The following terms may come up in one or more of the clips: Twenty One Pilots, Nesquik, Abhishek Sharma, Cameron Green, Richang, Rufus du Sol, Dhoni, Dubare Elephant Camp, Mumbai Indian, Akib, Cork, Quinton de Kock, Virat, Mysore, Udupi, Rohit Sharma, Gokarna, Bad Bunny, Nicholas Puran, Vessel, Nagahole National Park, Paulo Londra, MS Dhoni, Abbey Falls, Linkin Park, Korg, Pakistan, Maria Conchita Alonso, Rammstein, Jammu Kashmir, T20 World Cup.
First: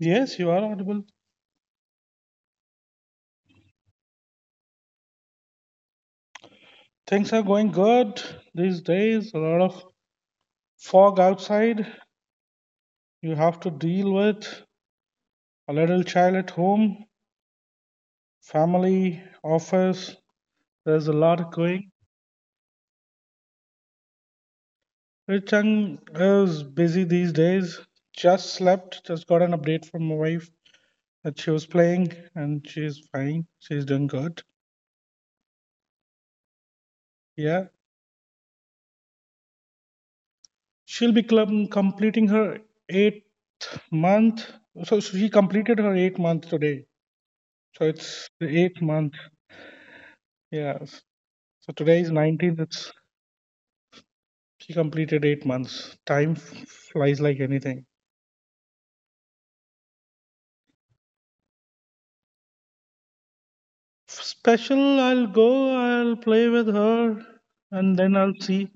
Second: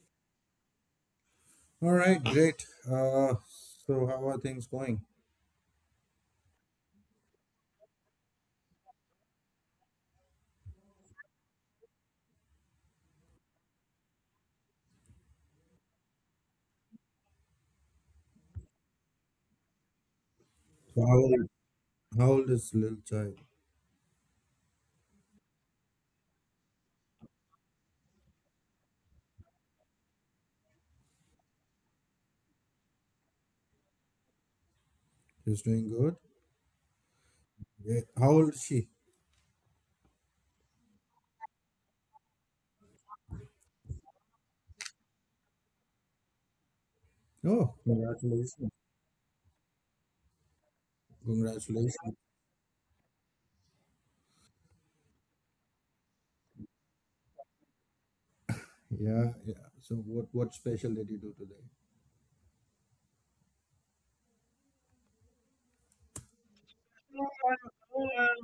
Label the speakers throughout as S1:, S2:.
S1: Yes, you are audible.
S2: All right, great. So how are things going?
S1: Things are going good these days. A lot of fog outside you have to deal with. A little child at home, family, office. There's a
S2: So how
S1: lot
S2: old,
S1: going.
S2: how old is little child?
S1: Richang is busy these days. Just slept, just got an update from my wife that she was playing and she's fine. She's doing good.
S2: She's doing good.
S1: Yeah.
S2: Great. How old is she?
S1: She'll be completing her eighth month. So she completed her eighth month today. So
S2: Oh,
S1: it's the eighth
S2: congratulations!
S1: month. Yes. So today is
S2: Congratulations.
S1: 19th. It's She completed 8 months. Time flies like anything.
S2: Yeah. So what special did you do today?
S1: Special, I'll go, I'll play with her, and then I'll see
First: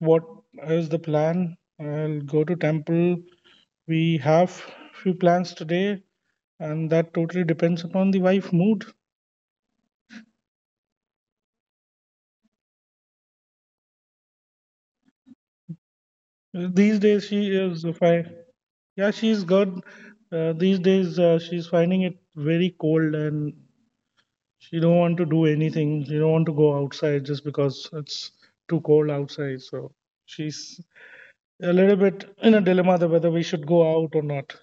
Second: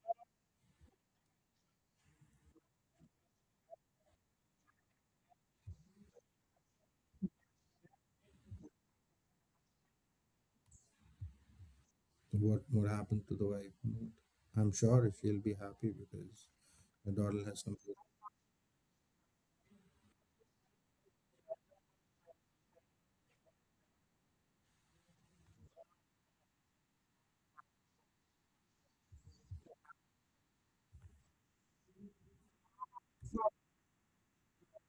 S1: what is the plan. I'll go to temple. We have few plans today, and that totally depends upon the wife mood.
S2: So What happened to the wife? I'm sure she'll be happy because
S1: These
S2: the
S1: days
S2: daughter has
S1: she
S2: something.
S1: is fine. Yeah, she's good. These days she's finding it very cold, and she don't want to do anything. She don't want to go outside just because it's too cold outside. So she's a little bit in a dilemma that whether we should go out or not.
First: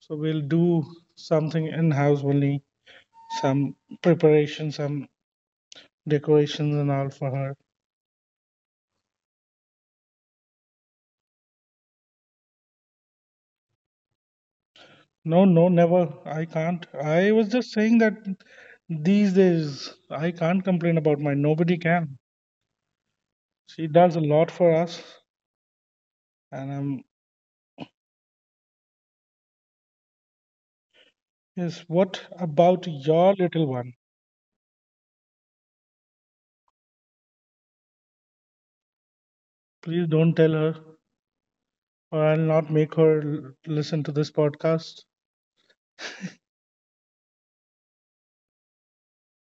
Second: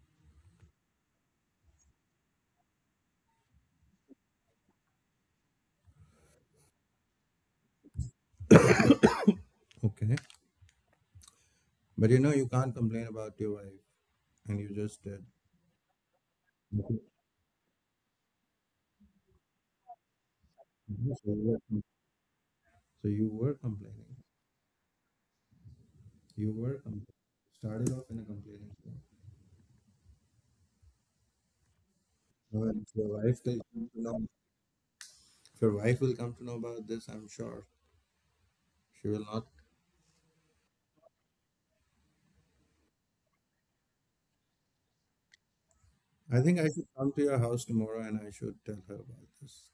S1: So we'll do something in house only, some preparation, some decorations and all for her.
S2: Okay, but you know you can't complain about your wife, and you just did.
S1: No, no, never. I can't. I was just saying that these days I can't complain about
S2: So
S1: mine.
S2: you
S1: Nobody
S2: were
S1: can.
S2: so you were
S1: She
S2: complaining.
S1: does a lot for us,
S2: You were
S1: and
S2: com- started off in a complaining tone.
S1: yes. What
S2: Well, your
S1: about
S2: wife will
S1: your
S2: come to
S1: little
S2: know.
S1: one?
S2: Your wife will come to know about this. I'm sure she will not.
S1: Please don't tell her, or I'll not make her listen to this podcast.
S2: I think I should come to your house tomorrow and I should tell her about this.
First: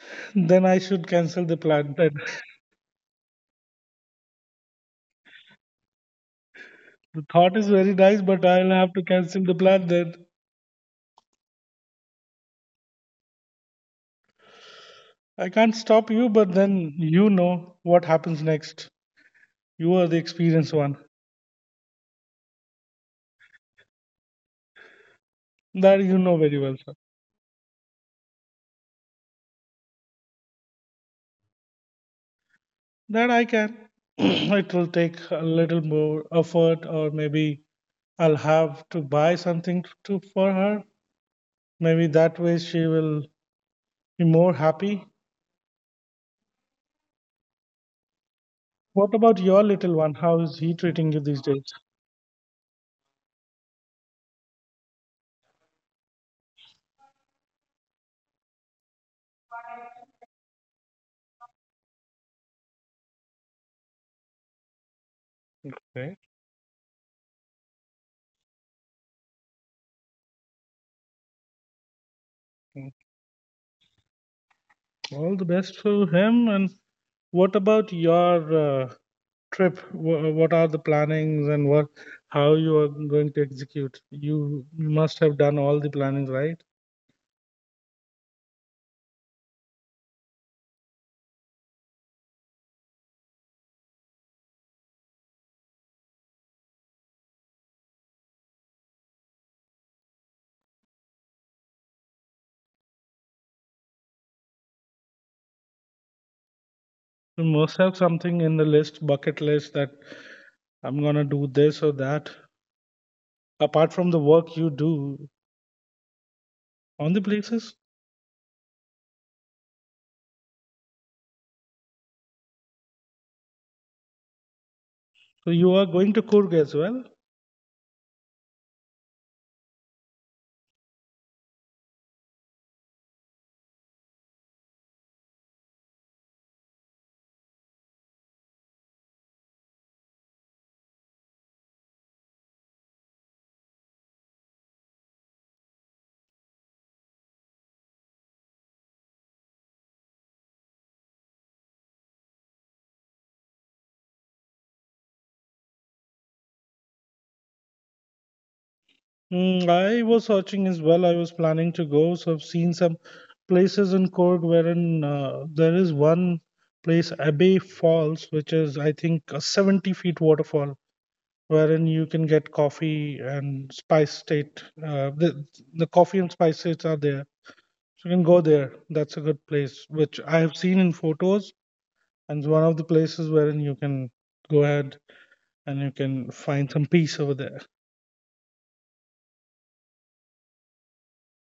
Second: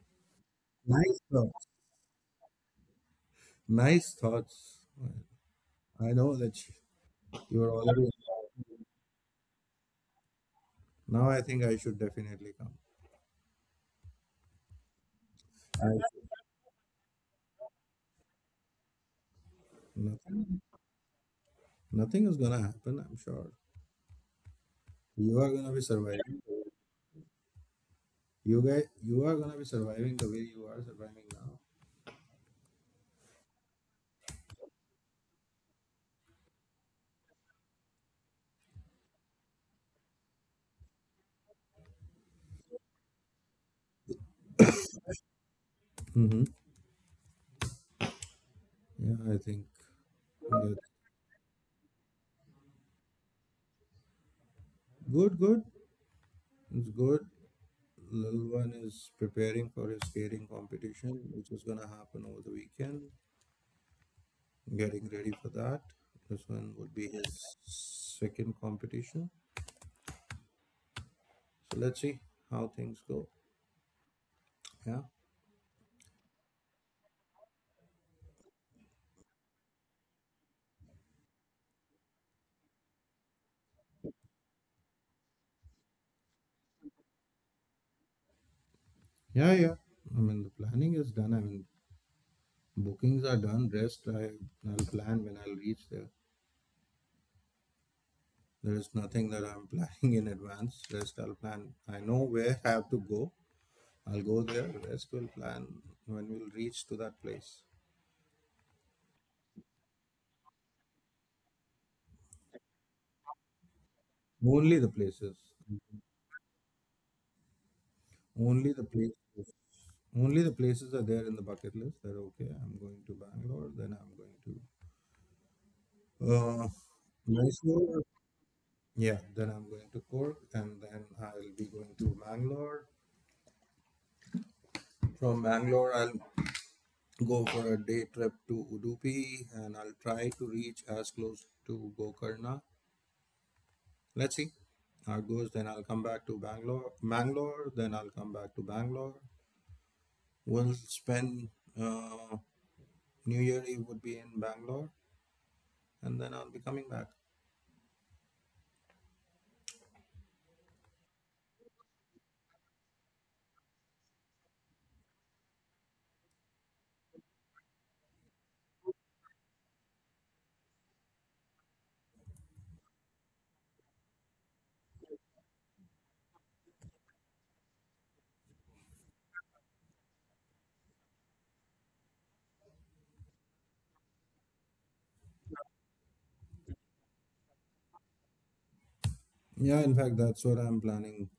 S1: Then I should
S2: Nice
S1: cancel the
S2: thoughts.
S1: plan. Then
S2: Nice thoughts. I know that she,
S1: the thought
S2: you
S1: is
S2: are
S1: very
S2: already.
S1: nice, but I'll have to cancel the plan then.
S2: Now I think I should definitely come.
S1: I can't
S2: I
S1: stop you, but then you know what happens next. You are the
S2: nothing,
S1: experienced one.
S2: nothing is gonna happen. I'm sure you are gonna be
S1: That you know
S2: surviving.
S1: very well, sir.
S2: You guys, you are gonna be surviving the way you are surviving now.
S1: That I can. It will take a little more effort, or maybe I'll have to buy something to for her. Maybe that way she will be more happy.
S2: Mm-hmm.
S1: What
S2: Yeah,
S1: about
S2: I
S1: your
S2: think.
S1: little one? How is he treating you these days?
S2: Good, good. It's good. Little one is preparing for his skating competition, which is gonna happen over the weekend. Getting ready for that.
S1: Okay.
S2: This one would be his second competition. So let's see how
S1: Mm.
S2: things go. Yeah.
S1: All the best for him. And what about your trip? What are the plannings and what how you are going to execute? You must have done all the plannings, right?
S2: Yeah, yeah. I mean, the planning is done. Bookings are done. Rest, I'll plan when I'll reach there. There is nothing that I'm planning in advance. Rest, I'll plan. I know where I have to go. I'll go there. Rest, will plan when we'll reach to that
S1: You
S2: place.
S1: must have something in the list, bucket list that I'm gonna do this or that. Apart from the work you
S2: Only the
S1: do
S2: places.
S1: on the places,
S2: Only the places. Only the places are there in the bucket list that okay, I'm going to Bangalore, then I'm going
S1: so you are going to
S2: to
S1: Kurg as well.
S2: Mysore. Yeah, then I'm going to Cork, and then I'll be going to Bangalore. From Bangalore, I'll go for a day trip to Udupi, and I'll try to reach as close to Gokarna. Let's see how it goes. Then I'll come back to Bangalore. Bangalore. Then I'll come back to Bangalore. We'll spend. Uh, New Year Eve would be in Bangalore, and then I'll be coming back.
S1: Mm, I was searching as well. I was planning to go, so I've seen some places in Cork wherein there is one place, Abbey Falls, which is I think a 70 feet waterfall, wherein you can get coffee and spice state. The coffee and spice states are there, so you can go there. That's a good place, which I have seen in photos, and it's one of the places wherein you can go ahead and you can find some peace over there.
S2: Yeah, in fact, that's what I'm planning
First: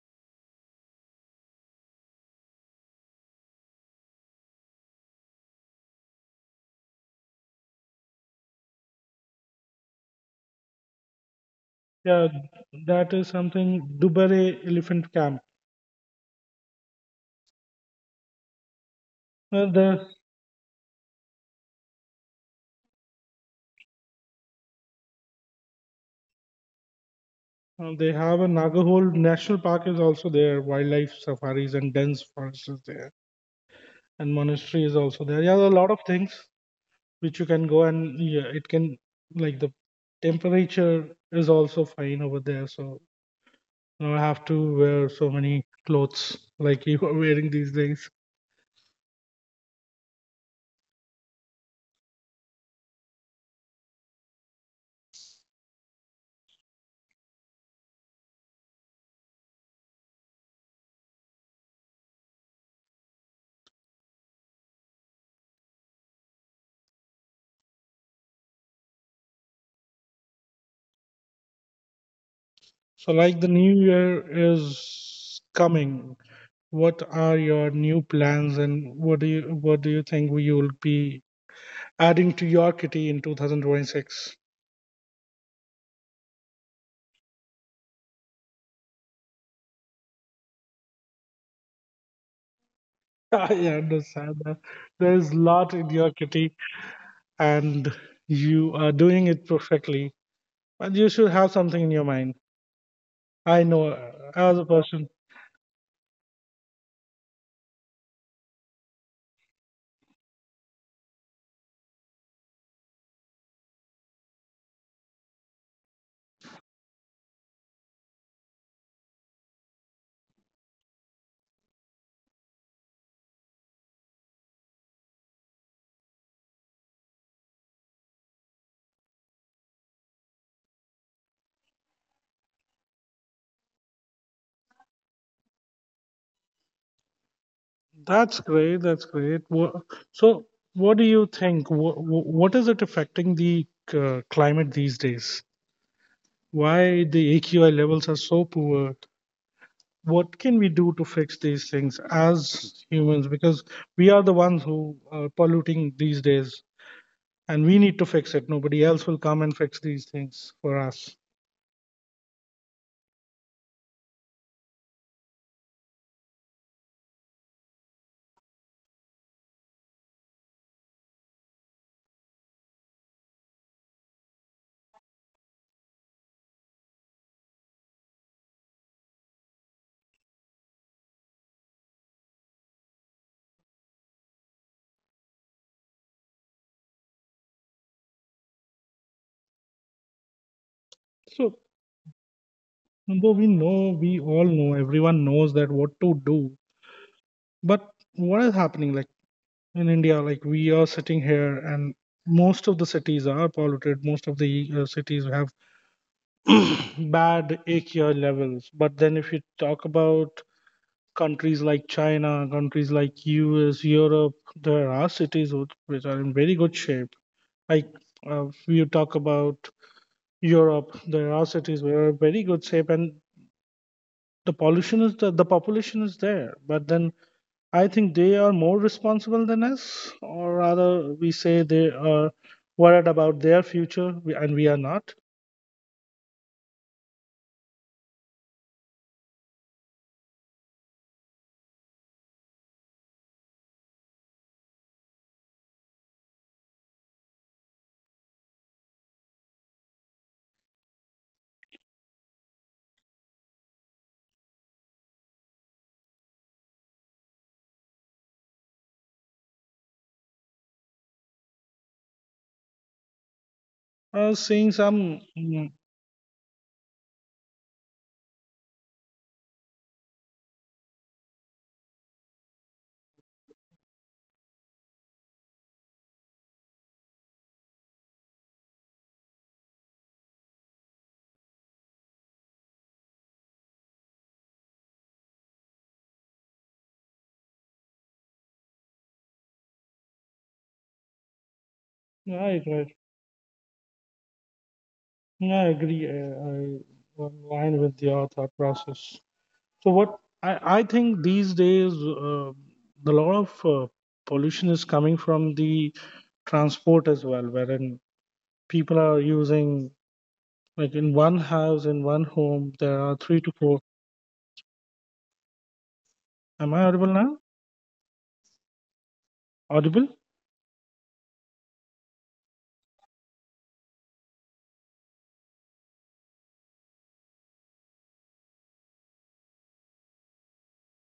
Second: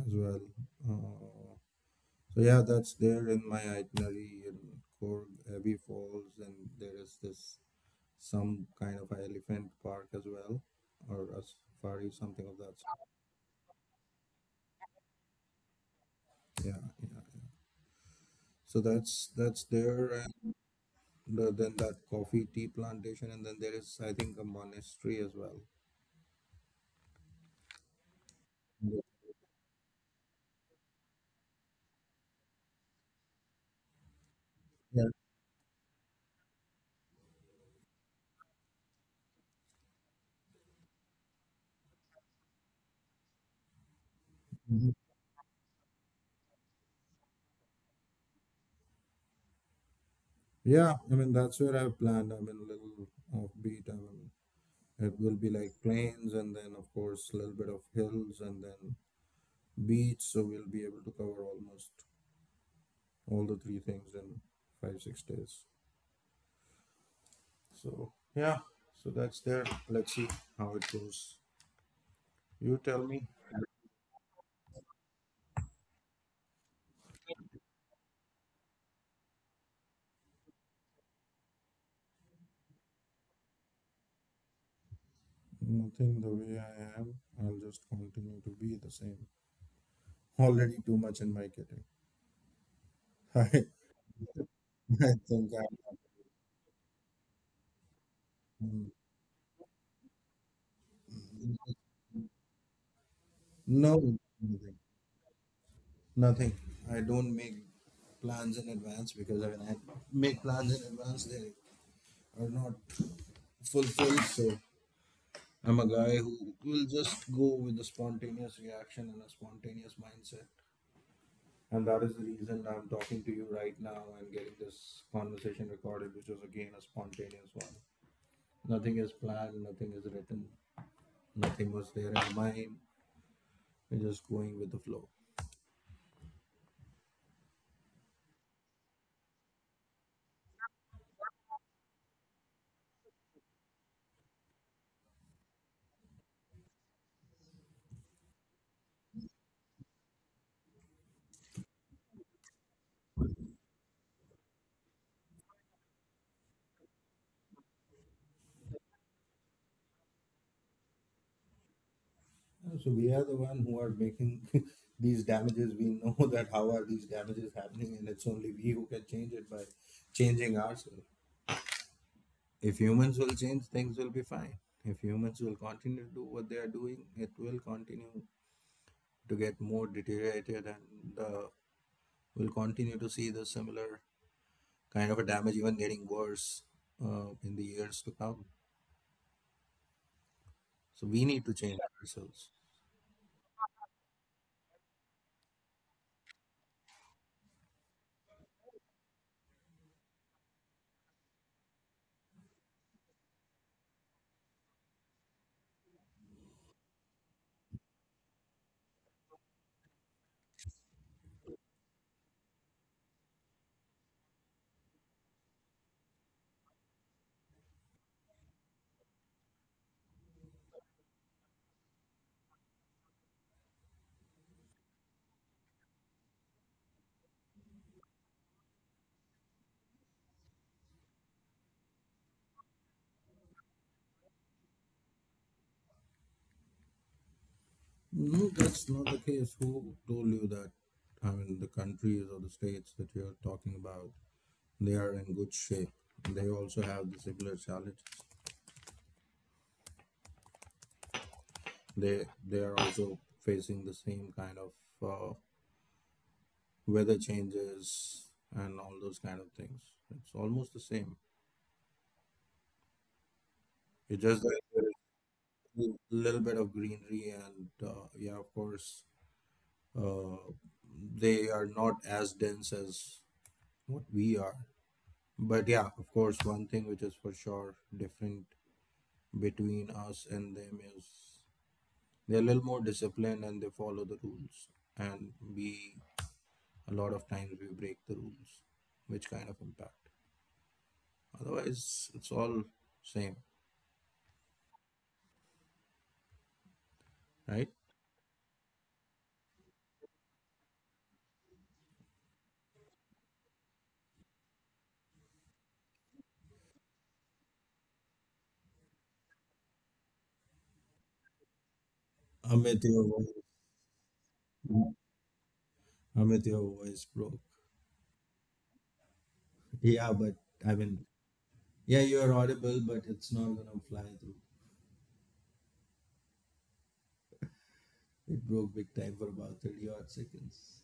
S2: as well. Uh, so yeah, that's there in my itinerary in Korg, Abbey Falls, and there is this some kind of elephant park as well, or a safari,
S1: Yeah,
S2: something of that sort.
S1: that is something. Dubare Elephant Camp.
S2: Yeah, yeah. So that's
S1: Uh,
S2: there,
S1: the,
S2: and then that coffee tea plantation, and then there is I think a monastery as well.
S1: they have a Nagahole National Park is also there. Wildlife safaris and dense forests is there, and monastery
S2: Yeah.
S1: is also there. Yeah, there are a lot of things which you can go and yeah, it can like the temperature is also fine over there. So you don't have to wear so many clothes like you are wearing these days.
S2: Yeah, I mean that's where I've planned. I mean a little offbeat. I mean it will be like plains and then of course a little bit of hills and then beach. So we'll be able to cover almost all the three things in 5 6 days. So yeah, so that's there. Let's see how it goes. You tell me.
S1: So like the new year is coming. What are your new plans, and what do you think you'll be adding to your kitty in 2026?
S2: Nothing the way I am. I'll just continue to be the same. Already too much in my kitty. I
S1: I understand that
S2: I
S1: there's
S2: think
S1: a
S2: I'm.
S1: lot in your kitty, and you are doing it perfectly. But you should have something in your mind. I know
S2: No.
S1: as a person.
S2: Nothing. I don't make plans in advance because when I make plans in advance, they are not fulfilled. So I'm a guy who will just go with a spontaneous reaction and a spontaneous mindset. And that is the reason I'm talking to you right now and getting this conversation recorded, which was again a spontaneous one. Nothing is planned, nothing is written, nothing was there in mind. We're just going with the flow.
S1: That's great. That's great. So, what do you think? What is it affecting the climate these days? Why the AQI levels are so poor? What can we do to fix these things as humans, because we are the ones who are polluting these days, and we need to fix it. Nobody else will come and fix these things for us.
S2: Yeah, so we are the one who are making these damages. We know that how are these damages happening, and it's only we who can change it by changing ourselves. If humans will change, things will be fine. If humans will continue to do what they are doing, it will continue to get more deteriorated, and we'll continue to see the similar kind of a damage, even getting worse in the years to come. So we need to
S1: So
S2: change ourselves.
S1: though we know, we all know, everyone knows that what to do, but what is happening? Like in India, like we are sitting here and most of the cities are polluted, most of the cities have bad AQI levels. But then if you talk about countries like China, countries like US, Europe, there are cities which are in very good shape. Like if you talk about Europe, there are cities which are in very good shape, and the population is there. But then I think they are more responsible than us, or rather, we say they are worried about their future, and we are not.
S2: No, that's not the case. Who told you that? I mean, the countries or the states that you're talking about, they are in good shape. They also have the similar challenges. They are also facing the same kind of uh, weather changes and all those kind of things. It's almost the same.
S1: Seeing
S2: It's just
S1: some,
S2: that there
S1: yeah,
S2: is a little bit of greenery, and yeah, of course, uh, they are not as dense as what we are. But yeah, of course, one thing which is for sure different between us and them is they're a little more disciplined and they follow the rules. And we, a lot of times, we break the rules, which kind of impact.
S1: I
S2: Otherwise, it's
S1: agree.
S2: all same,
S1: Yeah, I agree. I'm aligned with
S2: right?
S1: your thought process. So what I think these days, the lot of pollution is coming from the transport as well, wherein people are using like in one house, in one home, there are
S2: Amit,
S1: three
S2: your
S1: to
S2: voice.
S1: four. Am
S2: Amit,
S1: I
S2: your
S1: audible now?
S2: voice broke.
S1: Audible?
S2: Yeah, but I mean, yeah, you're audible, but it's not gonna fly through. It broke big time for about 30 odd seconds.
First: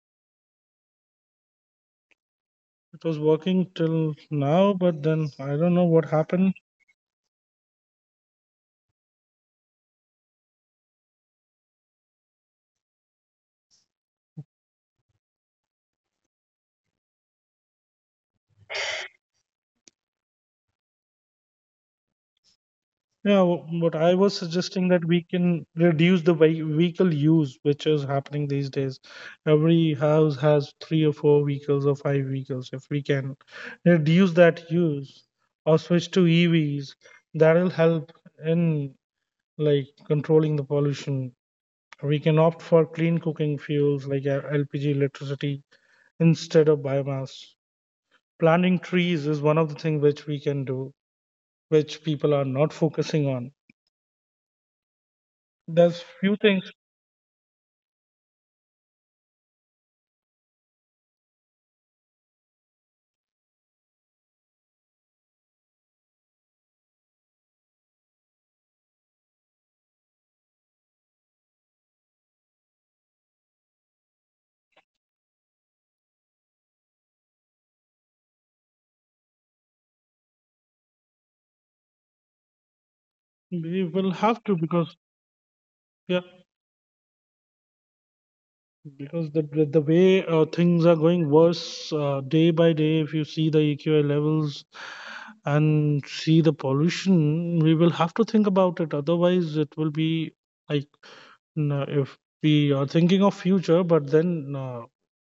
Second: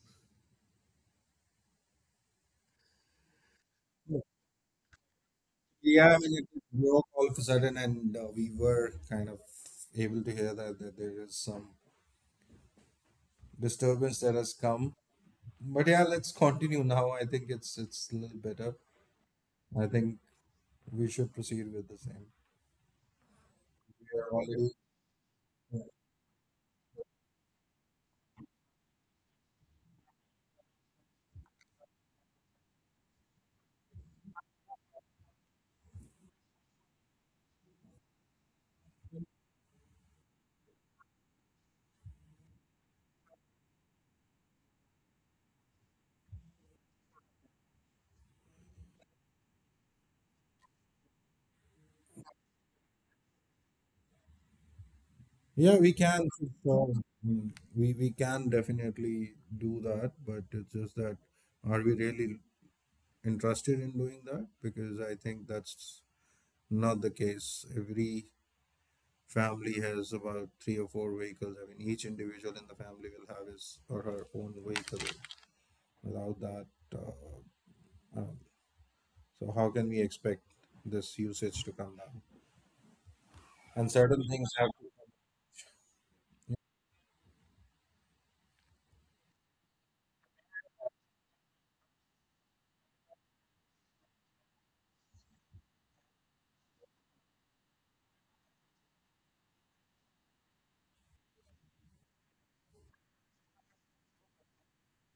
S1: It was working till now, but then I don't know what
S2: Yeah, I mean, it
S1: happened.
S2: broke all of a sudden, and we were kind of able to hear that, that there is some disturbance that has come. But yeah, let's continue now. I think it's a little better. I think we should proceed with the same.
S1: Yeah, what I
S2: We are
S1: was
S2: already.
S1: suggesting that we can reduce the vehicle use, which is happening these days. Every house has three or four vehicles or five vehicles. If we can reduce that use or switch to EVs, that'll help in like controlling the pollution. We can opt for clean cooking fuels like LPG, electricity instead of biomass. Planting trees is one of the things which we can do, which people are not focusing on.
S2: Yeah, we
S1: There's few
S2: can for
S1: things
S2: sure. Mm, we can definitely do that, but it's just that are we really interested in doing that? Because I think that's not the case. Every family has about three or four vehicles. I mean, each individual in the family will have his or her own vehicle. Without that, uh, um, so how can we expect this usage to come down?
S1: we
S2: And
S1: will
S2: certain
S1: have
S2: things
S1: to,
S2: have. I
S1: because yeah, because the way things are going worse day by day. If you see the AQI levels and see the pollution, we will have to think about it. Otherwise, it will be like if we are thinking of future, but then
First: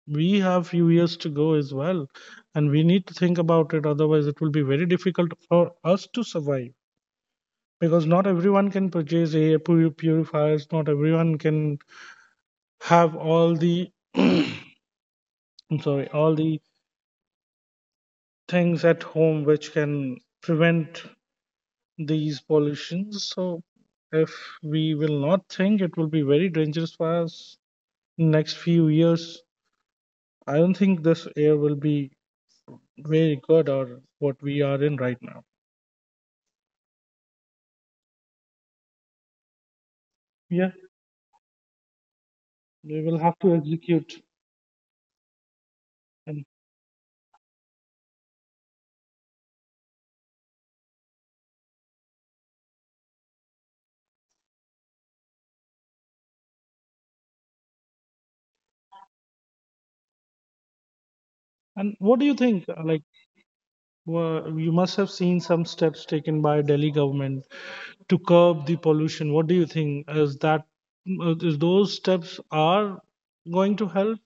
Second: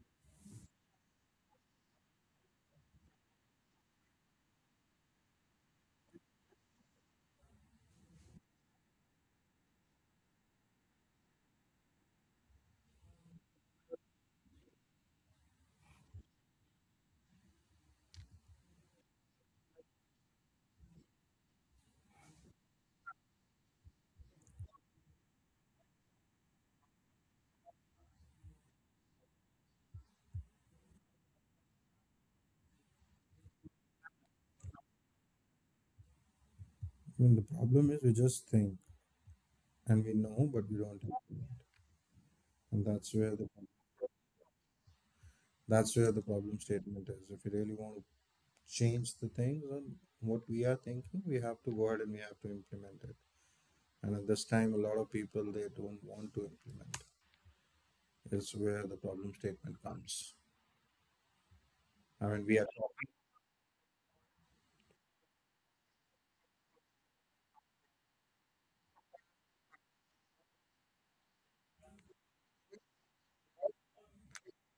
S1: we have few years to go as well, and we need to think about it. Otherwise, it will be very difficult for us to survive, because not everyone can purchase air purifiers. Not everyone can have all the I'm sorry, all the things at home which can prevent these pollutions. So if we will not think, it will be very dangerous for us in next few years. I don't think this air will be very good or what we are in right now.
S2: mean, the problem is we just think and we know,
S1: Yeah,
S2: but we don't implement. And
S1: we will have to execute.
S2: that's where the
S1: And
S2: problem statement is. If you really want to change the things and what we are thinking, we have to go ahead and we have to implement it. And at this time, a lot of people they don't want to implement. Is where the problem statement comes. I
S1: and
S2: mean, we
S1: what
S2: are
S1: do you think? Like, you must have seen some steps taken by Delhi government to curb the pollution? What do you think? Is that is those steps are going to help?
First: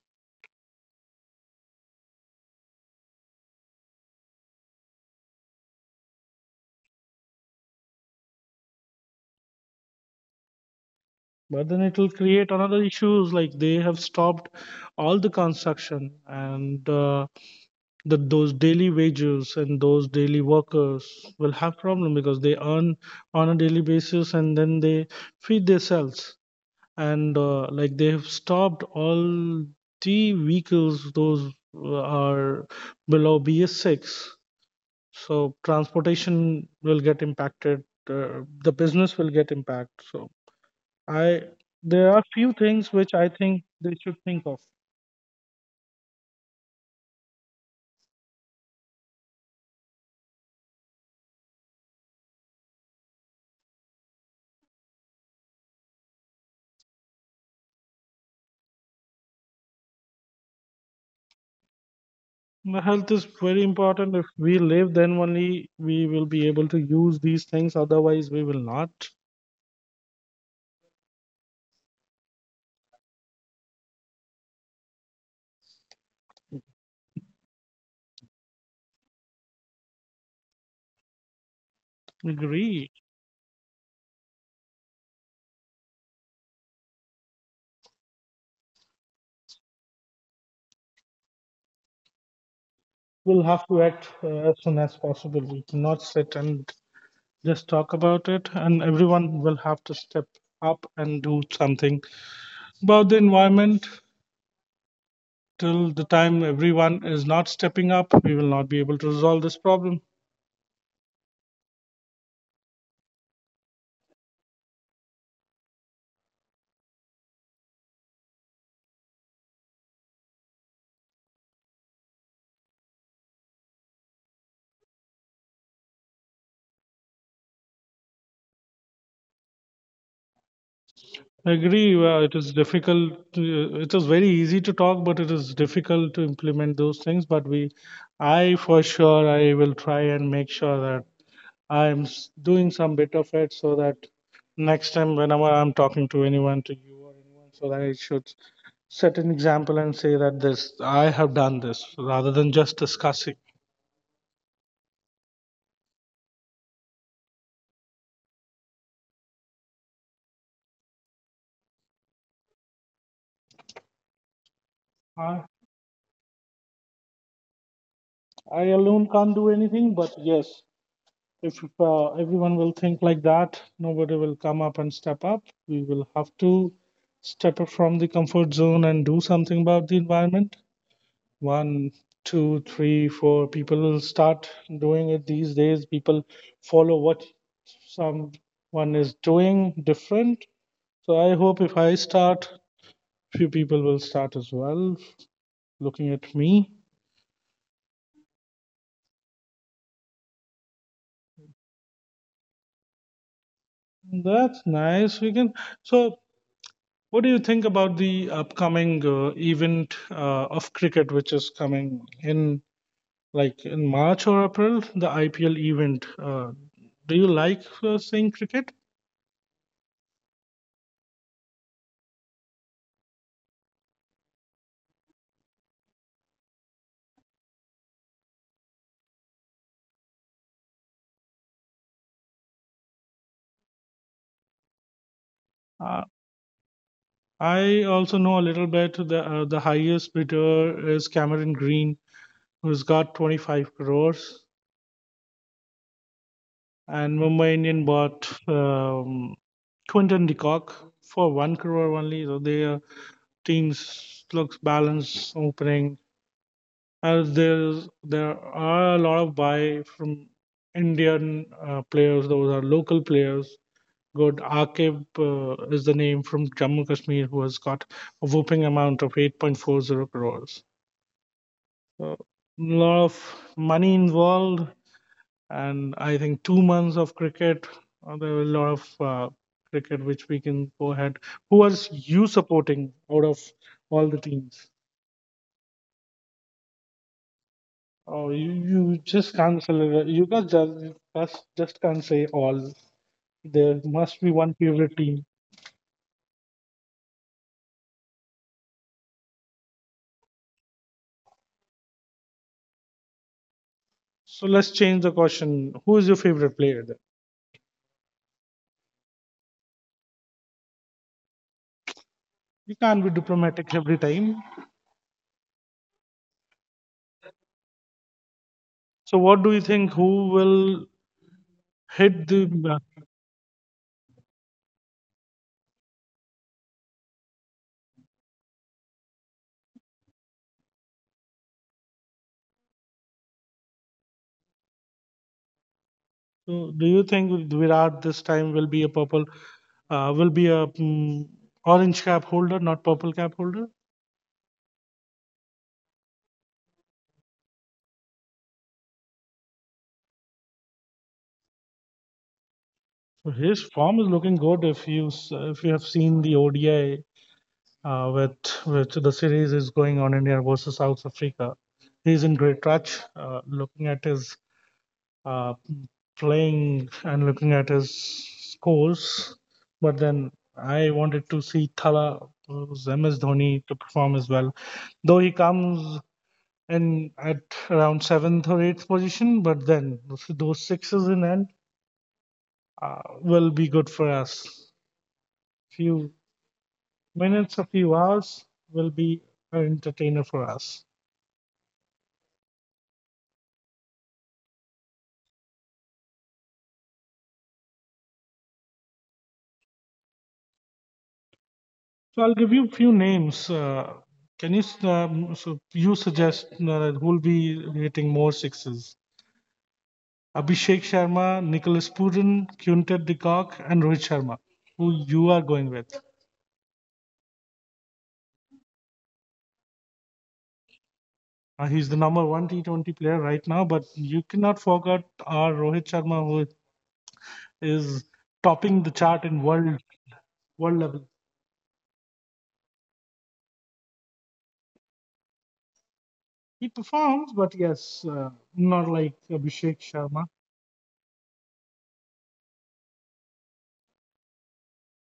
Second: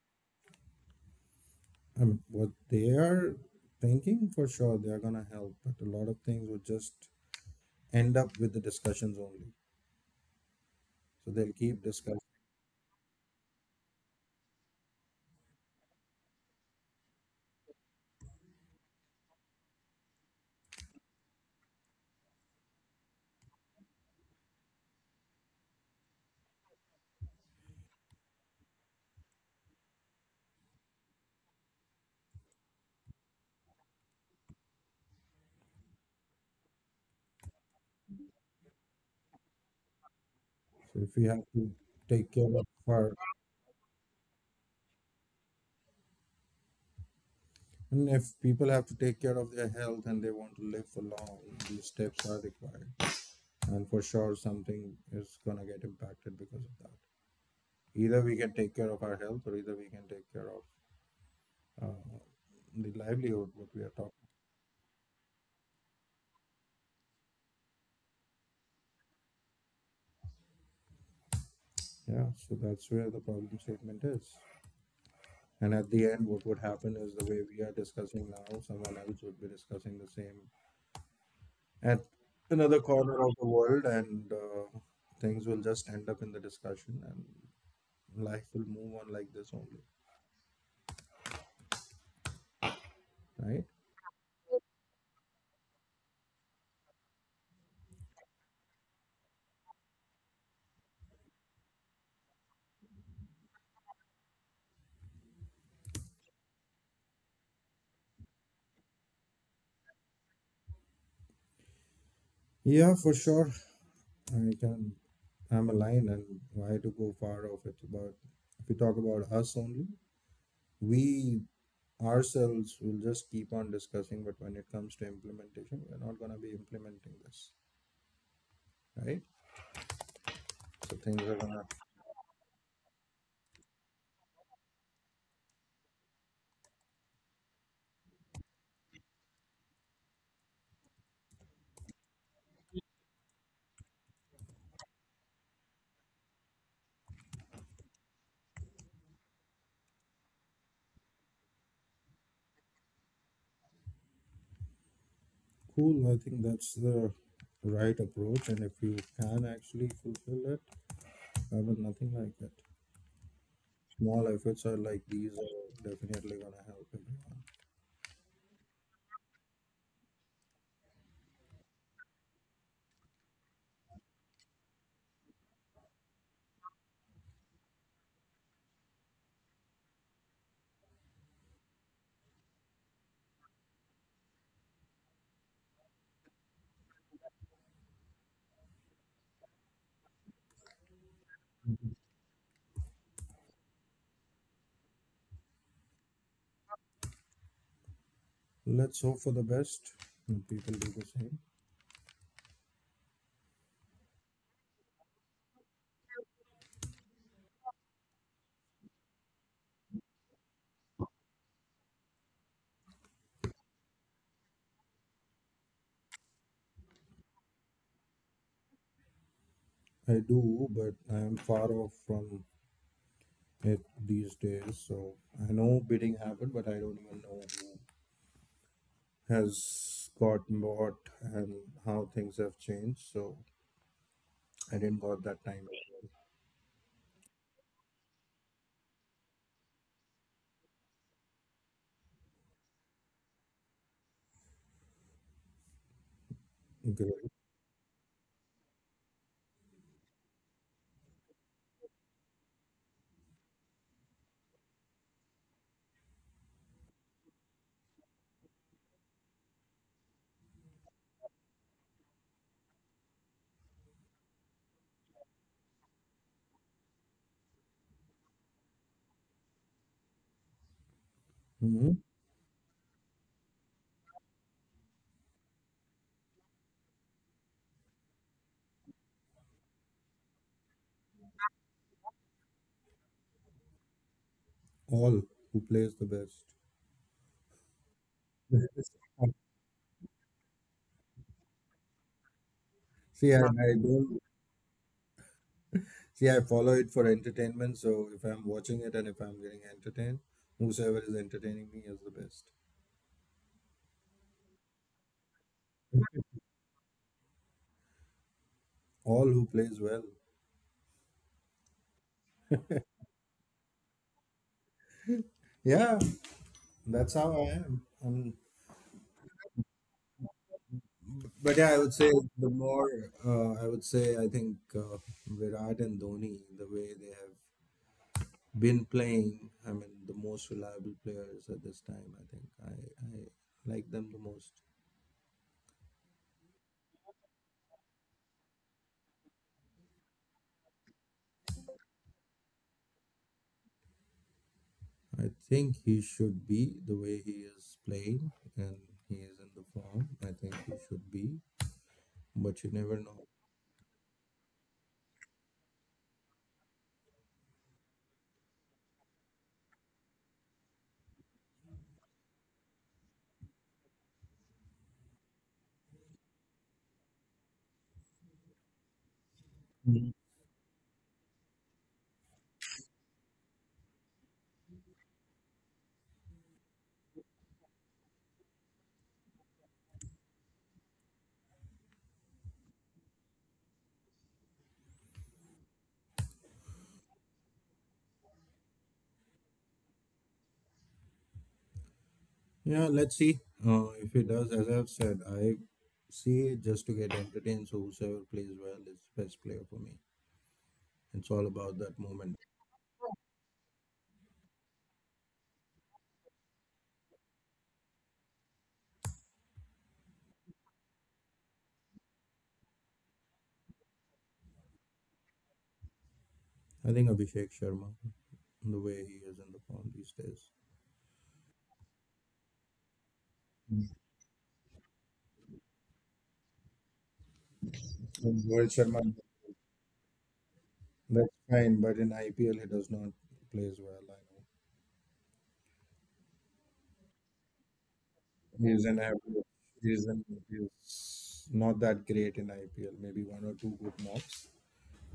S2: I mean, what they are thinking for sure they are gonna help, but a lot of things would just end up with the discussions only. So they'll keep
S1: But then it
S2: discussing.
S1: will create another issues like they have stopped all the construction and those daily wages and those daily workers will have problem because they earn on a daily basis and then they feed themselves, and like they have stopped all the vehicles those are below BS6. So transportation will get impacted. The business will get impacted. So
S2: So if we have
S1: I
S2: to
S1: there
S2: take
S1: are
S2: care of
S1: few things
S2: our
S1: which I think they should think of.
S2: and if people have to take care of their health and they want to live for long, these steps are required. And for sure something is gonna get impacted because of that. Either we can take care of our health or either we can take care of uh, the
S1: The health is
S2: livelihood what
S1: very
S2: we are talking.
S1: important. If we live, then only we will be able to use these things. Otherwise, we will not
S2: Yeah, so that's where the problem statement is. And at the end, what would happen is the way we are discussing now, someone else would be discussing the same at another
S1: agree.
S2: corner of the world, and things will just end up in the discussion, and life will move on like this only,
S1: We'll
S2: right?
S1: have to act as soon as possible. We cannot sit and just talk about it, and everyone will have to step up and do something about the environment. Till the time everyone is not stepping up, we will not be able to resolve this problem.
S2: Yeah, for sure. I can. I'm aligned, and why to go far off it? But if we talk about us only, we ourselves will just keep on discussing, but when it comes to implementation, we're not going to be implementing this, right? So things
S1: I
S2: are gonna
S1: agree. It is difficult. To, it is very easy to talk, but it is difficult to implement those things. But we, I for sure, I will try and make sure that I'm doing some bit of it, so that next time, whenever I'm talking to anyone, to you or anyone, so that I should set an example and say that this I have done this rather than just discussing.
S2: cool. I think that's the right approach, and if you can actually fulfill it, I mean, nothing like that. Small efforts are like
S1: I,
S2: these are definitely gonna help everyone.
S1: I alone can't do anything, but yes, if everyone will think like that, nobody will come up and step up. We will have to step up from the comfort zone and do something about the environment. One, two, three, four people will start doing it. These days people follow what someone is doing different. So I hope if I
S2: Mm-hmm.
S1: start, few people will start as well, looking at me.
S2: Let's hope for the best. People do the same.
S1: That's nice. We can so. What do you think about the upcoming event of cricket, which is coming in like in March or April, the IPL event? Do you like seeing cricket?
S2: I do, but I am far off from it these days. So I know bidding happened, but I don't even know who has got bought and how things have changed. So I didn't got that time.
S1: Uh, I also know a little bit. The highest bidder is Cameron Green, who's got 25 crores, and Mumbai
S2: Great.
S1: Indian bought Quinton de Kock for one crore only. So their teams looks balanced opening. There are a lot of buy from Indian players. Those are local players. Good Akib is the name from Jammu Kashmir who has got a whooping amount of 8.40 crores. So a
S2: Hmm.
S1: lot of money involved, and I think 2 months of cricket. There were a lot of cricket which we can go ahead. Who was you supporting out of all the teams?
S2: All who plays the best.
S1: Oh, you just can't celebrate. You guys just, just can't say all.
S2: See, I,
S1: There
S2: I
S1: must be
S2: don't
S1: one favorite team.
S2: see. I follow it for entertainment. So if I'm watching it and if I'm getting entertained, whosoever is entertaining me is the best.
S1: So let's change the question. Who is your favorite player then?
S2: All who plays well.
S1: You can't be diplomatic every time.
S2: Yeah, that's how I am.
S1: So what do you think? Who will
S2: But yeah, I would
S1: hit
S2: say
S1: the?
S2: the more I would say I think Virat and Dhoni, the way they have been playing. I mean, the most reliable players at this time. I think I like them the most.
S1: So do you think Virat this time will be a purple? Will be a mm, orange cap holder, not purple cap holder?
S2: I think he should be the way he is playing and he is in the form. I think he should be, but you
S1: So
S2: never
S1: his
S2: know.
S1: form is looking good. If you have seen the ODI with which the series is going on India versus South Africa. He's in great touch. Looking at his uh, playing and looking at his scores, but then
S2: Mhm.
S1: I wanted to see Thala MS Dhoni to perform as well. Though he comes in at around seventh or eighth position, but then those sixes in end will be good for us. Few minutes, a few hours will be an entertainer for us.
S2: Yeah, let's see if he does. As I've said, I see it just to get entertained. So whosoever plays well is best player for me. It's all about
S1: So
S2: that
S1: I'll give you
S2: moment.
S1: a few names. Can you so you suggest who will be hitting more sixes? Abhishek Sharma, Nicholas Puran, Quintet de Kock, and Rohit Sharma, who you are going with.
S2: I think Abhishek Sharma, the way he is in the form these days.
S1: He's the number one T20 player right now, but you cannot forget our Rohit Sharma, who is
S2: And Rohit
S1: topping the
S2: Sharma,
S1: chart in world level.
S2: that's fine, but in IPL he does not plays well. I know.
S1: He performs, but yes,
S2: He's
S1: not
S2: an
S1: like
S2: average.
S1: Abhishek Sharma.
S2: He's not that great in IPL. Maybe one or two good knocks,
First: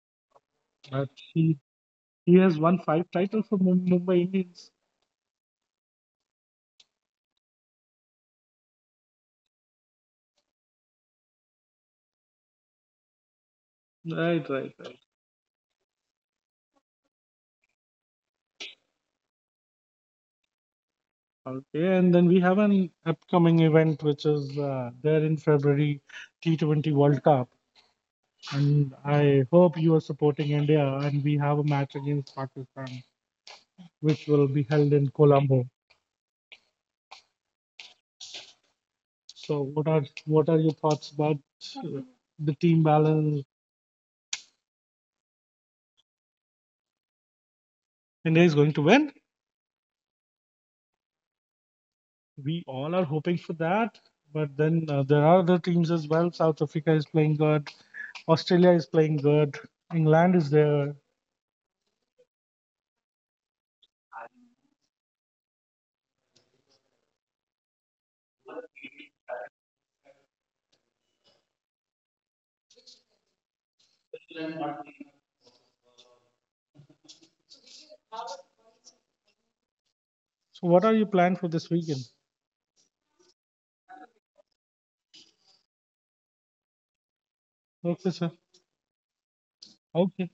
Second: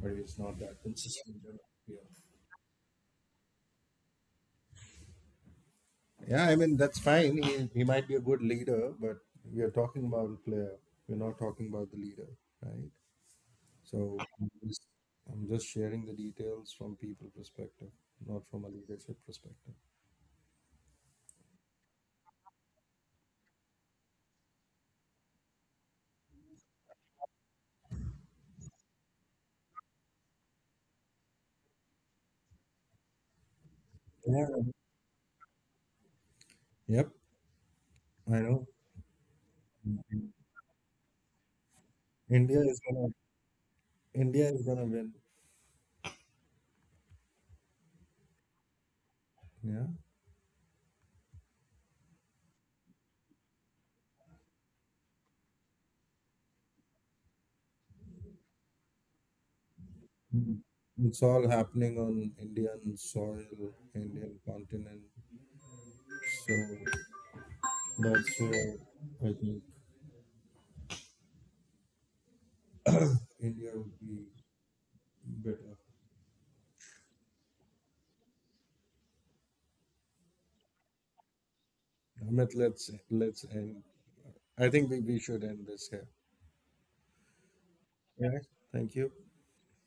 S2: but he's not that
S1: But
S2: consistent in IPL.
S1: he has won five titles for Mumbai Indians.
S2: Yeah, I mean that's fine. He might be a good leader, but we are talking about a player. We're not talking about the leader, right? So
S1: Right, right, right.
S2: I'm just sharing the details from people perspective, not from a leadership perspective.
S1: Okay, and then we have an upcoming event which is there in February, T20 World Cup, and I hope you are supporting India. And we have a match against Pakistan, which will be
S2: Yeah.
S1: held in Colombo.
S2: Yep. I know.
S1: So, what are your thoughts about uh, the team
S2: India is gonna.
S1: balance?
S2: India is gonna win.
S1: India is going to win.
S2: Yeah.
S1: We all are hoping for that. But then there are other teams as well. South Africa is playing good. Australia is playing good. England is there.
S2: It's all happening on Indian soil, Indian continent. So that's where I think India would be better.
S1: So, what are your plan for this weekend?
S2: Ahmed, let's end. I think we should end this here.
S1: Okay, sir.
S2: Yeah. Thank you.
S1: Okay.